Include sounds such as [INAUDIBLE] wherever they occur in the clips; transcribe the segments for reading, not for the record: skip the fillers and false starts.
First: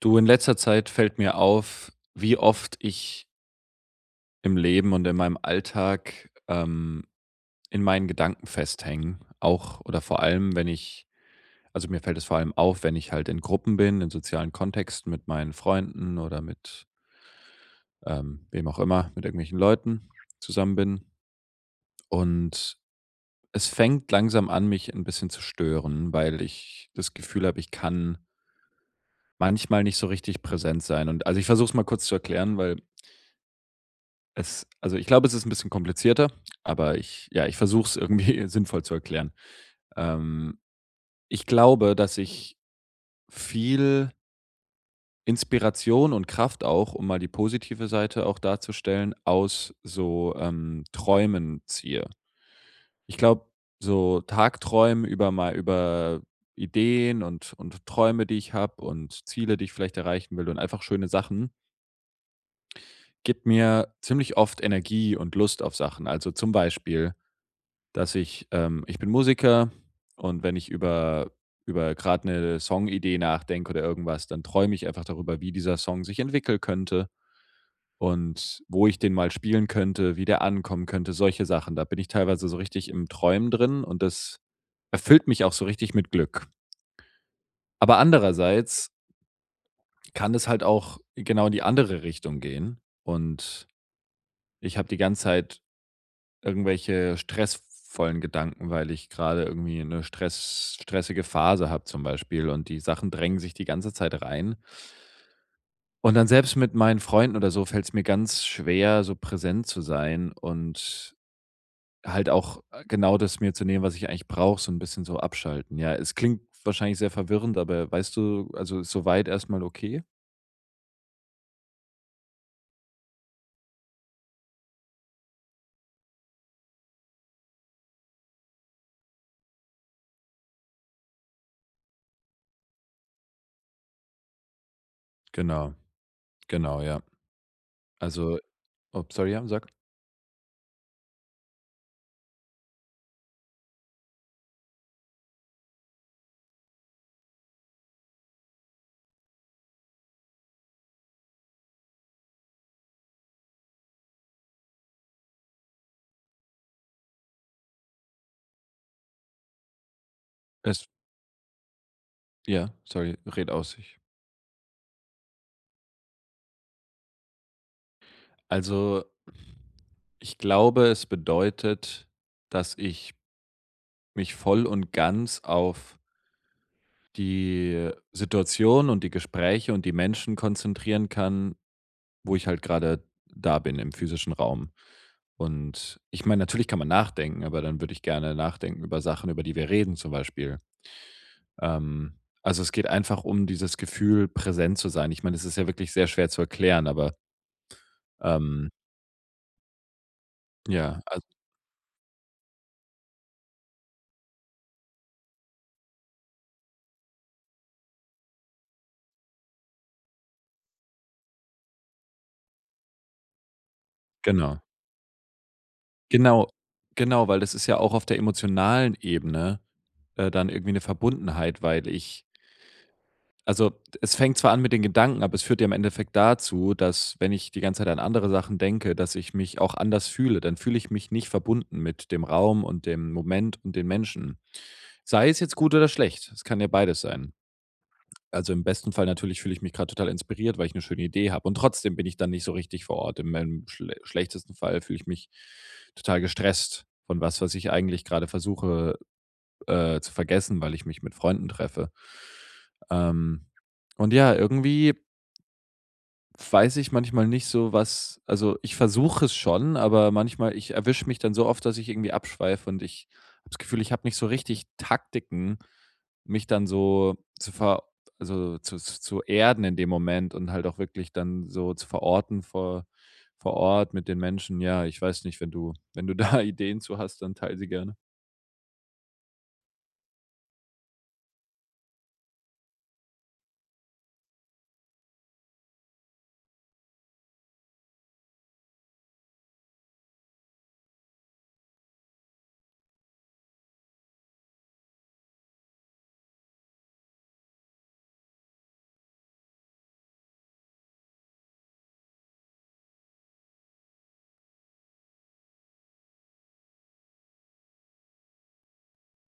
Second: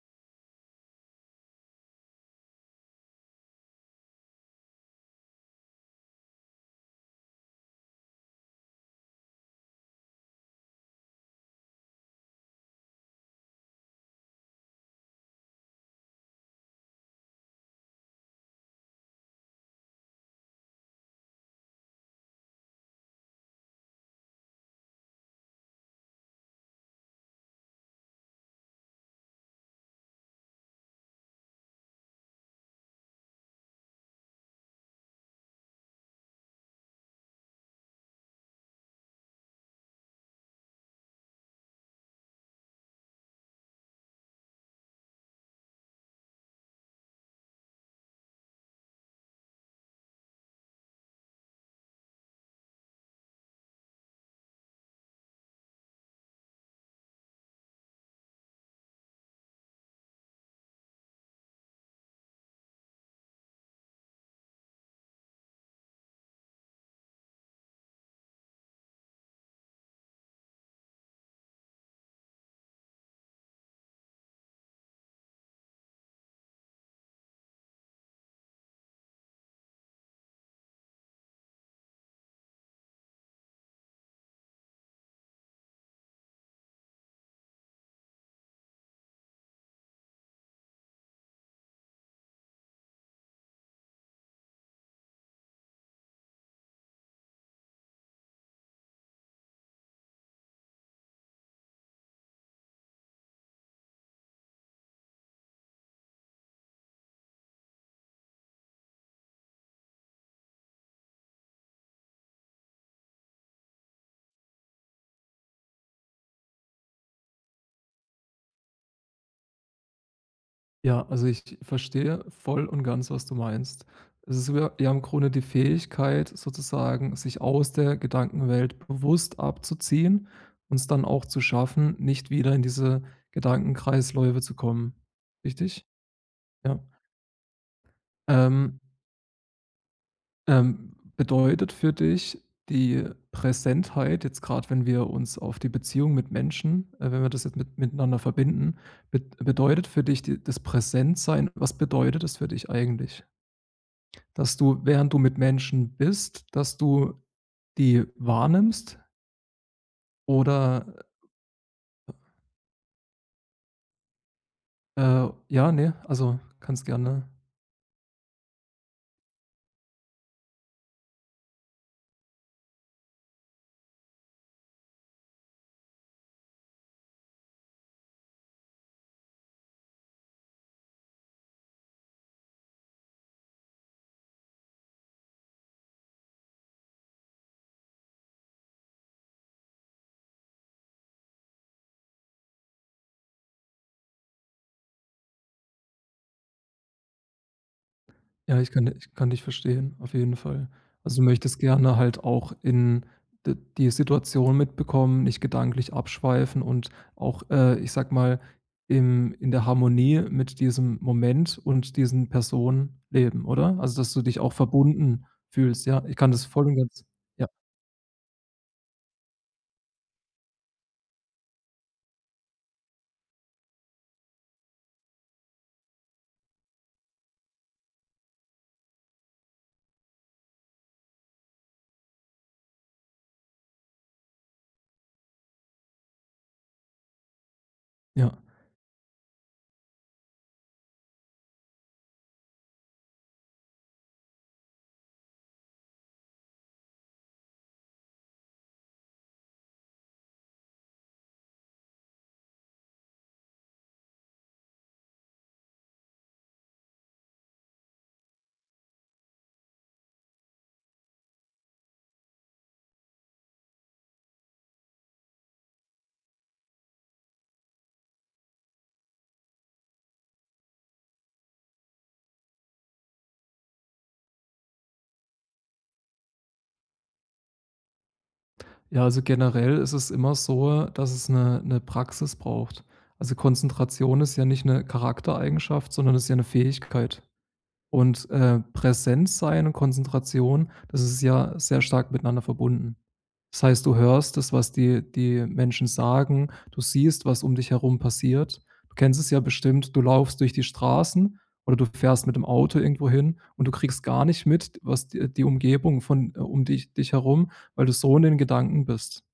Du, in letzter Zeit fällt mir auf, wie oft ich im Leben und in meinem Alltag in meinen Gedanken festhänge. Auch oder vor allem, wenn ich also, mir fällt es vor allem auf, wenn ich halt in Gruppen bin, in sozialen Kontexten mit meinen Freunden oder mit, wem auch immer, mit irgendwelchen Leuten zusammen bin. Und es fängt langsam an, mich ein bisschen zu stören, weil ich das Gefühl habe, ich kann manchmal nicht so richtig präsent sein. Und also, ich versuche es mal kurz zu erklären, weil es also, ich glaube, es ist ein bisschen komplizierter, aber ich ja, ich versuche es irgendwie [LAUGHS] sinnvoll zu erklären. Ähm, Ich glaube, dass ich viel Inspiration und Kraft auch, um mal die positive Seite auch darzustellen, aus so Träumen ziehe. Ich glaube, so Tagträumen über mal über Ideen und Träume, die ich habe und Ziele, die ich vielleicht erreichen will und einfach schöne Sachen, gibt mir ziemlich oft Energie und Lust auf Sachen. Also, zum Beispiel dass ich ich bin Musiker und wenn ich über über gerade eine Songidee nachdenke oder irgendwas, dann träume ich einfach darüber, wie dieser Song sich entwickeln könnte und wo ich den mal spielen könnte, wie der ankommen könnte, solche Sachen. Da bin ich teilweise so richtig im Träumen drin und das erfüllt mich auch so richtig mit Glück. Aber andererseits kann es halt auch genau in die andere Richtung gehen und ich habe die ganze Zeit irgendwelche stressvollen Gedanken, weil ich gerade irgendwie eine Stress stressige Phase habe zum Beispiel und die Sachen drängen sich die ganze Zeit rein. Und dann selbst mit meinen Freunden oder so fällt es mir ganz schwer, so präsent zu sein und halt auch genau das mir zu nehmen, was ich eigentlich brauche, so ein bisschen so abschalten. Ja, es klingt wahrscheinlich sehr verwirrend, aber weißt du also, ist so weit okay? Ja, also ich verstehe voll und ganz, was du meinst. Es ist ja im Grunde die Fähigkeit, sozusagen sich aus der Gedankenwelt bewusst abzuziehen und es dann auch zu schaffen, nicht wieder in diese Gedankenkreisläufe zu kommen. Genau, Richtig? Ja. genau, ja. Also Ähm, oh, sorry, ja, sag. Bedeutet für dich die Präsentheit, jetzt gerade wenn wir uns auf die Beziehung mit Menschen, wenn wir das jetzt miteinander verbinden, bet bedeutet für dich das Präsentsein, was bedeutet es für dich eigentlich? Dass du, während du mit Menschen bist, dass du die wahrnimmst oder, Es ja, sorry, red aus. Ich ja, ne, also, kannst gerne also, ich glaube, es bedeutet, dass ich mich voll und ganz auf die Situation und die Gespräche und die Menschen konzentrieren kann, wo ich halt gerade da bin im physischen Raum. Und ich meine, natürlich kann man nachdenken, aber dann würde ich gerne nachdenken über Sachen, über die wir reden zum Beispiel. Ähm, also, es geht einfach um dieses Gefühl, präsent zu sein. Ich meine, es ist ja wirklich sehr schwer zu erklären, aber, ja, ich ähm, kann ich kann dich verstehen, auf jeden Fall. ja, Also, du also möchtest gerne halt auch in d die Situation mitbekommen, nicht gedanklich abschweifen und auch, ich sag mal, im in der Harmonie mit diesem Moment und diesen Personen leben, oder? Also, dass du dich auch genau. verbunden fühlst, ja? Ich kann das Genau, voll und ganz genau, weil ja, das ist ja auch auf der emotionalen Ebene, dann irgendwie eine Verbundenheit, weil ich also, es fängt zwar an mit den Gedanken, aber es führt ja im Endeffekt dazu, dass, wenn ich die ganze Zeit an andere Sachen denke, dass ich mich auch anders fühle. Dann fühle ich mich nicht verbunden mit dem Raum und dem Moment und den Menschen. Sei es jetzt gut oder schlecht, es kann ja beides sein. ja. Also, im besten Fall natürlich fühle ich mich gerade total inspiriert, weil ich eine schöne Idee habe und trotzdem bin ich dann nicht so richtig vor Ort. In meinem schle schlechtesten Fall fühle ich mich total gestresst von was, was ich eigentlich gerade versuche, zu vergessen, weil ich mich mit Freunden treffe. Ähm, und ja, irgendwie weiß ich manchmal nicht so, was also, ich versuche es schon, aber manchmal ich erwische mich dann so oft, dass ich irgendwie abschweife und ich habe das Gefühl, ich habe nicht so richtig Taktiken, mich dann so zu ver also, zu zu erden in dem Moment und halt auch wirklich dann so zu verorten vor vor Ort mit den Menschen. Ja, ich weiß nicht, wenn du wenn du da [LAUGHS] Ideen zu hast, dann teile sie gerne. Ja, also generell ist es immer so, dass es eine Praxis braucht. Also, Konzentration ist ja nicht eine Charaktereigenschaft, sondern ist ja eine Fähigkeit. Und, Präsenz sein und Konzentration, das ist ja sehr stark miteinander verbunden. Das heißt, du hörst das, was die Menschen sagen, du siehst, was um dich herum passiert. Du kennst es ja bestimmt, du laufst durch die Straßen oder du fährst mit dem Auto irgendwo hin und du kriegst gar nicht mit, was d die Umgebung von um dich herum, weil du so in den Gedanken bist.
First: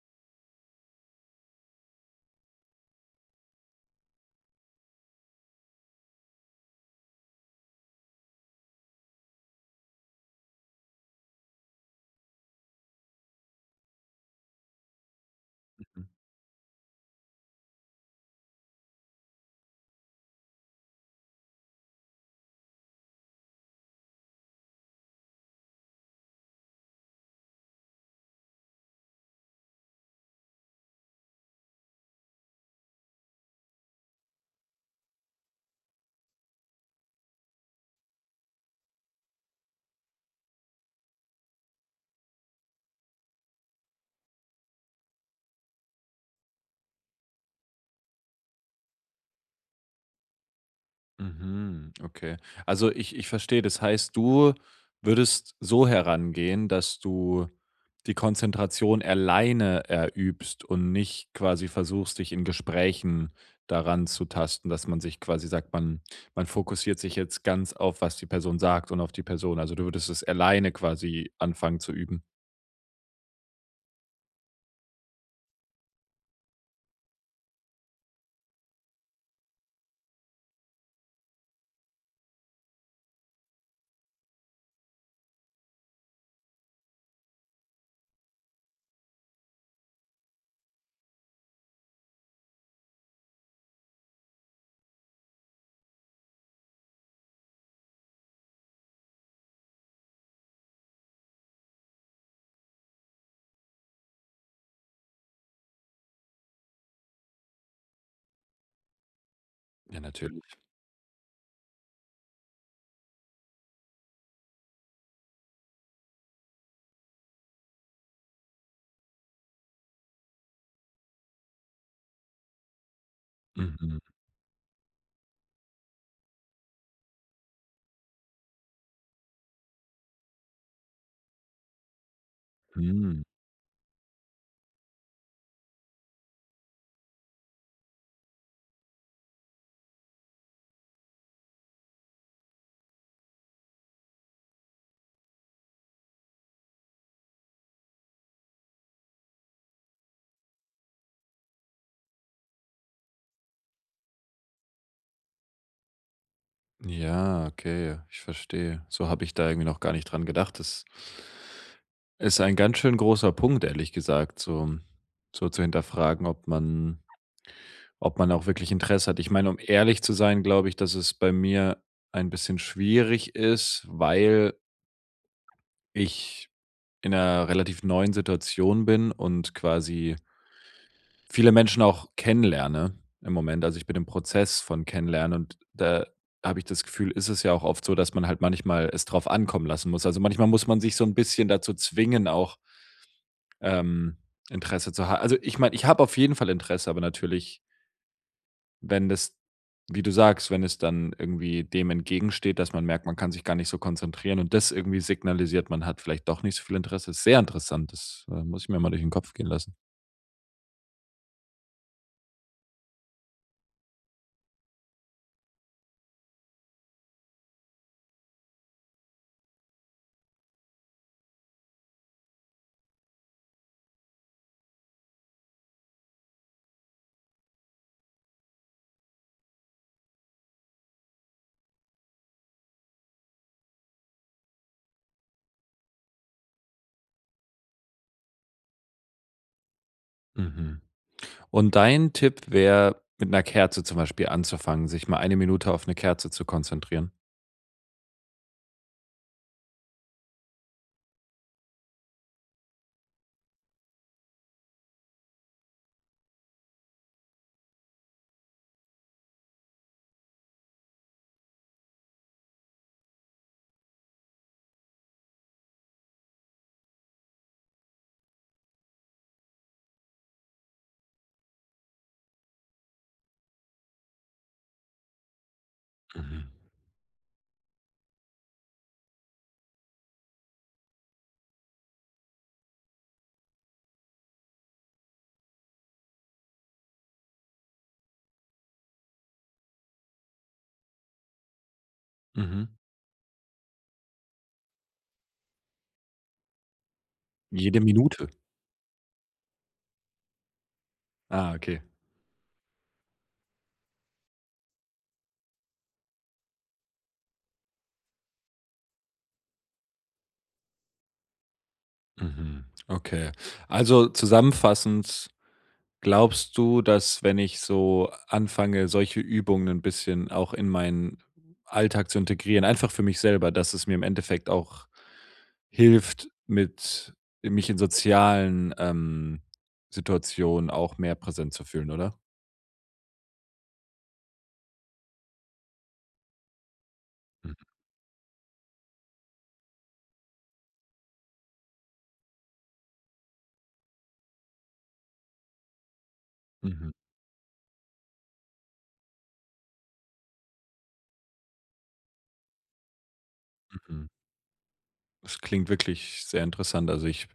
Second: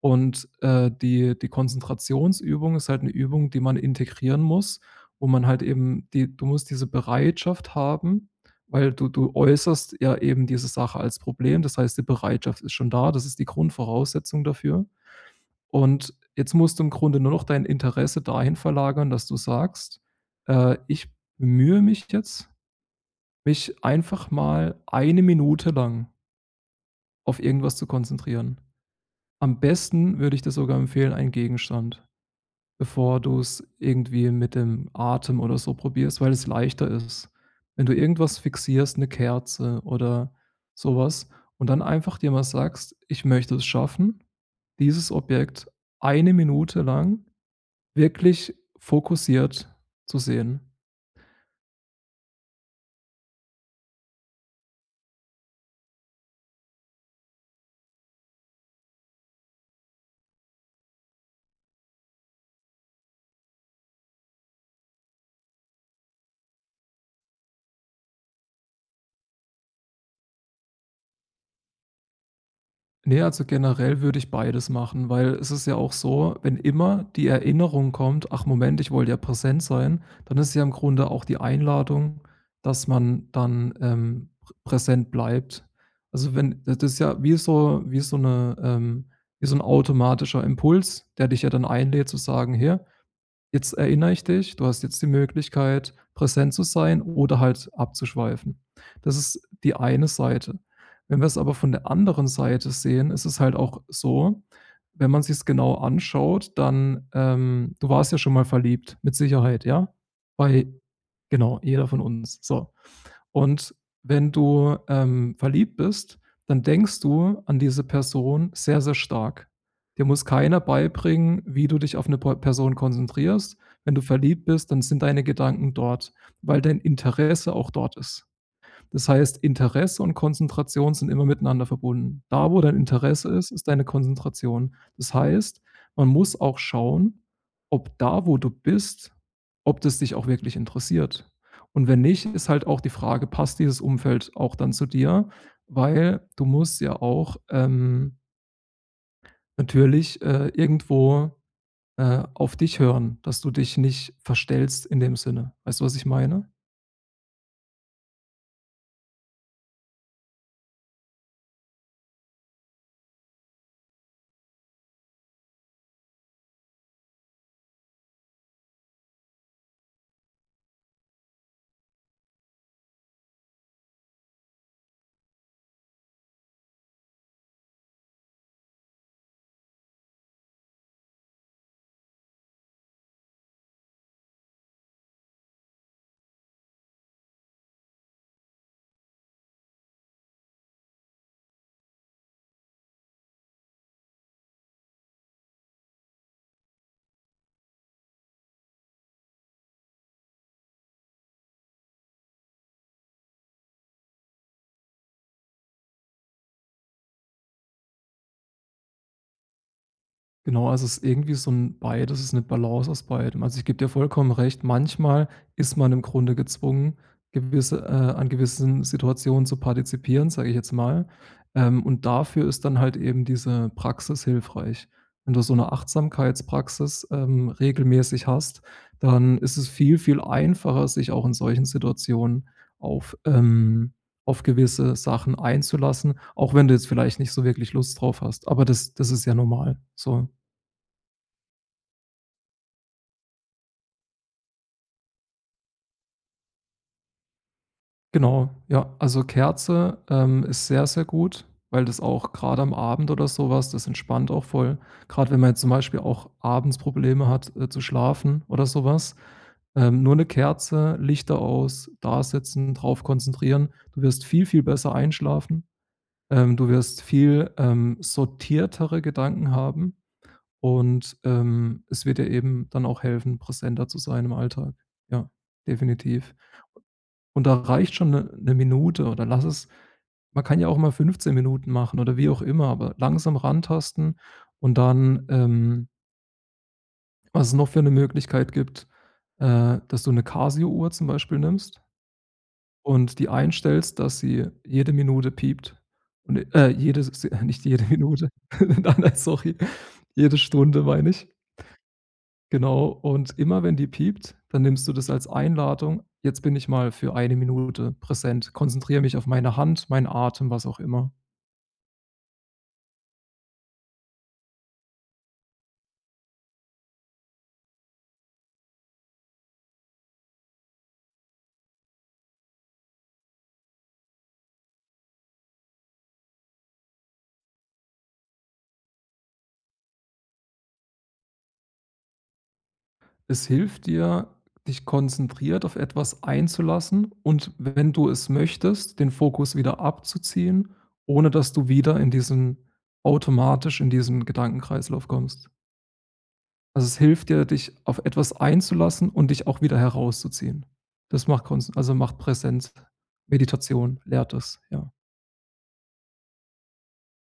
Und, die Konzentrationsübung ist halt eine Übung, die man integrieren muss, wo man halt eben die du musst diese Bereitschaft haben, weil du äußerst ja eben diese Sache als Problem. Das heißt, die Bereitschaft ist schon da, das ist die Grundvoraussetzung dafür. Und jetzt musst du im Grunde nur noch dein Interesse dahin verlagern, dass du sagst: „Ich bemühe mich jetzt, mich einfach mal eine Minute lang auf irgendwas zu konzentrieren.“ Am besten würde ich dir sogar empfehlen, einen Gegenstand, bevor du es irgendwie mit dem Atem oder so probierst, weil es leichter ist. Wenn du irgendwas fixierst, eine Kerze oder sowas, und dann einfach dir mal sagst: „Ich möchte es schaffen, dieses Objekt eine Minute lang wirklich fokussiert zu sehen.“ Mhm, okay. Also ich verstehe, das heißt, du würdest so herangehen, dass du die Konzentration alleine erübst und nicht quasi versuchst, dich in Gesprächen daran zu tasten, dass man sich quasi sagt, man fokussiert sich jetzt ganz auf, was die Person sagt und auf die Person. Also du würdest es alleine quasi anfangen zu üben. Nee, also generell würde ich beides machen, weil es ist ja auch so, wenn immer die Erinnerung kommt: „Ach Moment, ich wollte ja präsent sein“, dann ist ja im Grunde auch die Einladung, dass man dann, präsent bleibt. Also, wenn das ist ja wie so eine wie so ein automatischer Impuls, der dich ja dann einlädt zu sagen: „Hier, jetzt erinnere ich dich, du hast jetzt die Möglichkeit, präsent zu sein oder halt abzuschweifen. Das ist die eine Seite. Wenn wir es aber von der anderen Seite sehen, ist es halt auch so, wenn man sich es genau anschaut, dann, du warst ja schon mal verliebt, mit Sicherheit, ja? Ja, natürlich. Bei genau, jeder von uns, so. Und wenn du, verliebt bist, dann denkst du an diese Person sehr, sehr stark. Dir muss keiner beibringen, wie du dich auf eine Pe Person konzentrierst. Wenn Mhm. du verliebt bist, dann sind deine Gedanken dort, weil dein Interesse auch dort ist. Das heißt, Interesse und Konzentration sind immer miteinander verbunden. Da, wo dein Mhm. Interesse ist, ist deine Konzentration. Das heißt, man muss auch schauen, ob da, wo du bist, ob das dich auch wirklich interessiert. Und wenn nicht, ist halt auch die Frage, passt dieses Umfeld auch dann zu dir? Weil du musst ja auch, natürlich, irgendwo, auf dich hören, dass du dich nicht verstellst in dem Sinne. Weißt du, was ich meine? Ja, okay, ich verstehe. So habe ich da irgendwie noch gar nicht dran gedacht. Das ist ein ganz schön großer Punkt, ehrlich gesagt, so, so zu hinterfragen, ob man auch wirklich Interesse hat. Ich meine, um ehrlich zu sein, glaube ich, dass es bei mir ein bisschen schwierig ist, weil ich in einer relativ neuen Situation bin und quasi viele Menschen auch kennenlerne im Moment. Also, ich bin im Prozess von Kennenlernen und da habe ich das Gefühl, ist es ja auch oft so, dass man halt manchmal es drauf ankommen lassen muss. Also, manchmal muss man sich so ein bisschen dazu zwingen, auch, ähm, Interesse zu haben. Also, ich meine, ich habe auf jeden Fall Interesse, aber natürlich, wenn das wie du sagst, wenn es dann irgendwie dem entgegensteht, dass man merkt, man kann sich gar nicht so konzentrieren und das irgendwie signalisiert, man hat vielleicht doch nicht so viel Interesse, ist sehr interessant. Das muss ich mir mal durch den Kopf gehen lassen. Genau, also es ist irgendwie so 'n beides, es ist eine Balance aus beidem. Also, ich gebe dir vollkommen recht, manchmal ist man im Grunde gezwungen, gewisse an gewissen Situationen zu partizipieren, sage ich jetzt mal. Und dafür ist dann halt eben diese Praxis hilfreich. Wenn du so eine Achtsamkeitspraxis, regelmäßig hast, dann ist es viel, viel einfacher, sich auch in solchen Situationen auf ähm, auf gewisse Sachen einzulassen, auch wenn du jetzt vielleicht nicht so wirklich Lust drauf hast. Aber das ist ja normal, so. Mhm. Und dein Tipp wäre, mit einer Kerze zum Beispiel anzufangen, sich mal eine Minute auf eine Kerze zu konzentrieren? Genau, ja. Also Kerze, ist sehr, sehr gut, weil das auch gerade am Abend oder sowas das entspannt auch voll. Gerade wenn man jetzt zum Beispiel auch abends Probleme hat, zu schlafen oder sowas. Nur eine Kerze, Lichter aus, da sitzen, drauf konzentrieren. Du wirst viel, viel besser einschlafen. Du wirst viel, sortiertere Gedanken haben und, es wird dir eben dann auch helfen, präsenter zu sein im Alltag. Ja, definitiv. Mhm. Und da reicht schon eine 'ne Minute, oder lass es, man kann ja auch mal 15 Minuten machen oder wie auch immer, aber langsam rantasten und dann, was es noch für eine Möglichkeit gibt, dass du eine Casio-Uhr zum Beispiel nimmst Mhm. und die einstellst, dass sie jede Minute piept und, jede s [LAUGHS] nicht Jede jede Minute? Minute, [LAUGHS] nein, nein, sorry, jede Stunde meine ich. Ah, okay. Genau, und immer wenn die piept, dann nimmst du das als Einladung: „Jetzt bin ich mal für eine Minute präsent, konzentriere mich auf meine Hand, meinen Atem“, was auch immer. Mhm. Okay. Also, zusammenfassend glaubst du, dass wenn ich so anfange, solche Übungen ein bisschen auch in meinen Alltag zu integrieren, einfach für mich selber, dass es mir im Endeffekt auch hilft, mit mich in sozialen Situationen auch mehr präsent zu fühlen, oder? Es hilft dir, dich konzentriert auf etwas einzulassen und Mhm. wenn du es möchtest, den Fokus wieder abzuziehen, ohne dass du wieder in diesen automatisch in diesen Gedankenkreislauf kommst. Also, Mhm. es hilft dir, dich auf etwas einzulassen und dich auch wieder herauszuziehen. Das macht konz also, macht Präsenz. Meditation Mhm. lehrt das, ja. Das klingt wirklich sehr interessant. Also, ich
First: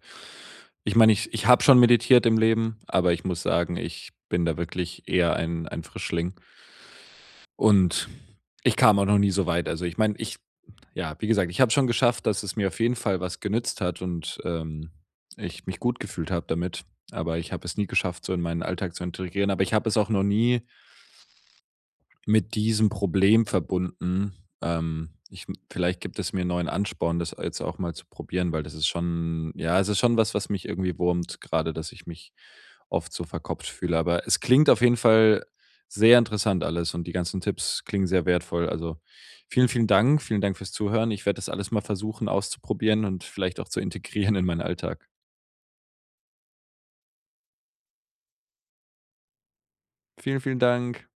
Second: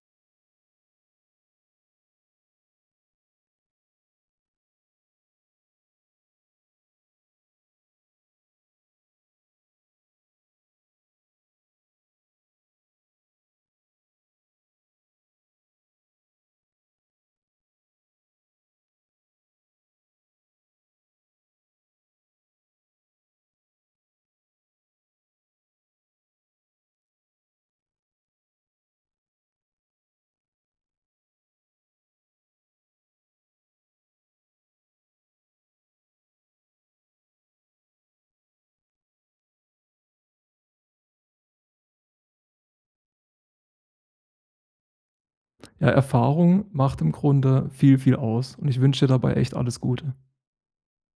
ich meine, ich ich habe schon meditiert im Leben, aber ich muss sagen, ich bin da wirklich eher ein Frischling und ich kam auch noch nie so weit. Also, ich meine, ich ja, wie gesagt, ich habe schon geschafft, dass es mir auf jeden Fall was genützt hat und ich mich gut gefühlt habe damit, aber ich habe es nie geschafft, so in meinen Alltag zu integrieren, aber ich habe es auch noch nie mit diesem Problem verbunden. Ich, vielleicht gibt es mir 'n neuen Ansporn, das jetzt auch mal zu probieren, weil das ist schon ja, es ist schon was, was mich irgendwie wurmt, gerade, dass ich mich oft so verkopft fühle. Aber es klingt auf jeden Fall sehr interessant alles und die ganzen Tipps klingen sehr wertvoll. Also, vielen, vielen Dank. Vielen Dank fürs Zuhören. Ich werde das alles mal versuchen auszuprobieren und vielleicht auch zu integrieren in meinen Alltag. Ja, Erfahrung macht im Grunde viel, viel aus und ich wünsche dir dabei echt alles Gute. Vielen, vielen Dank.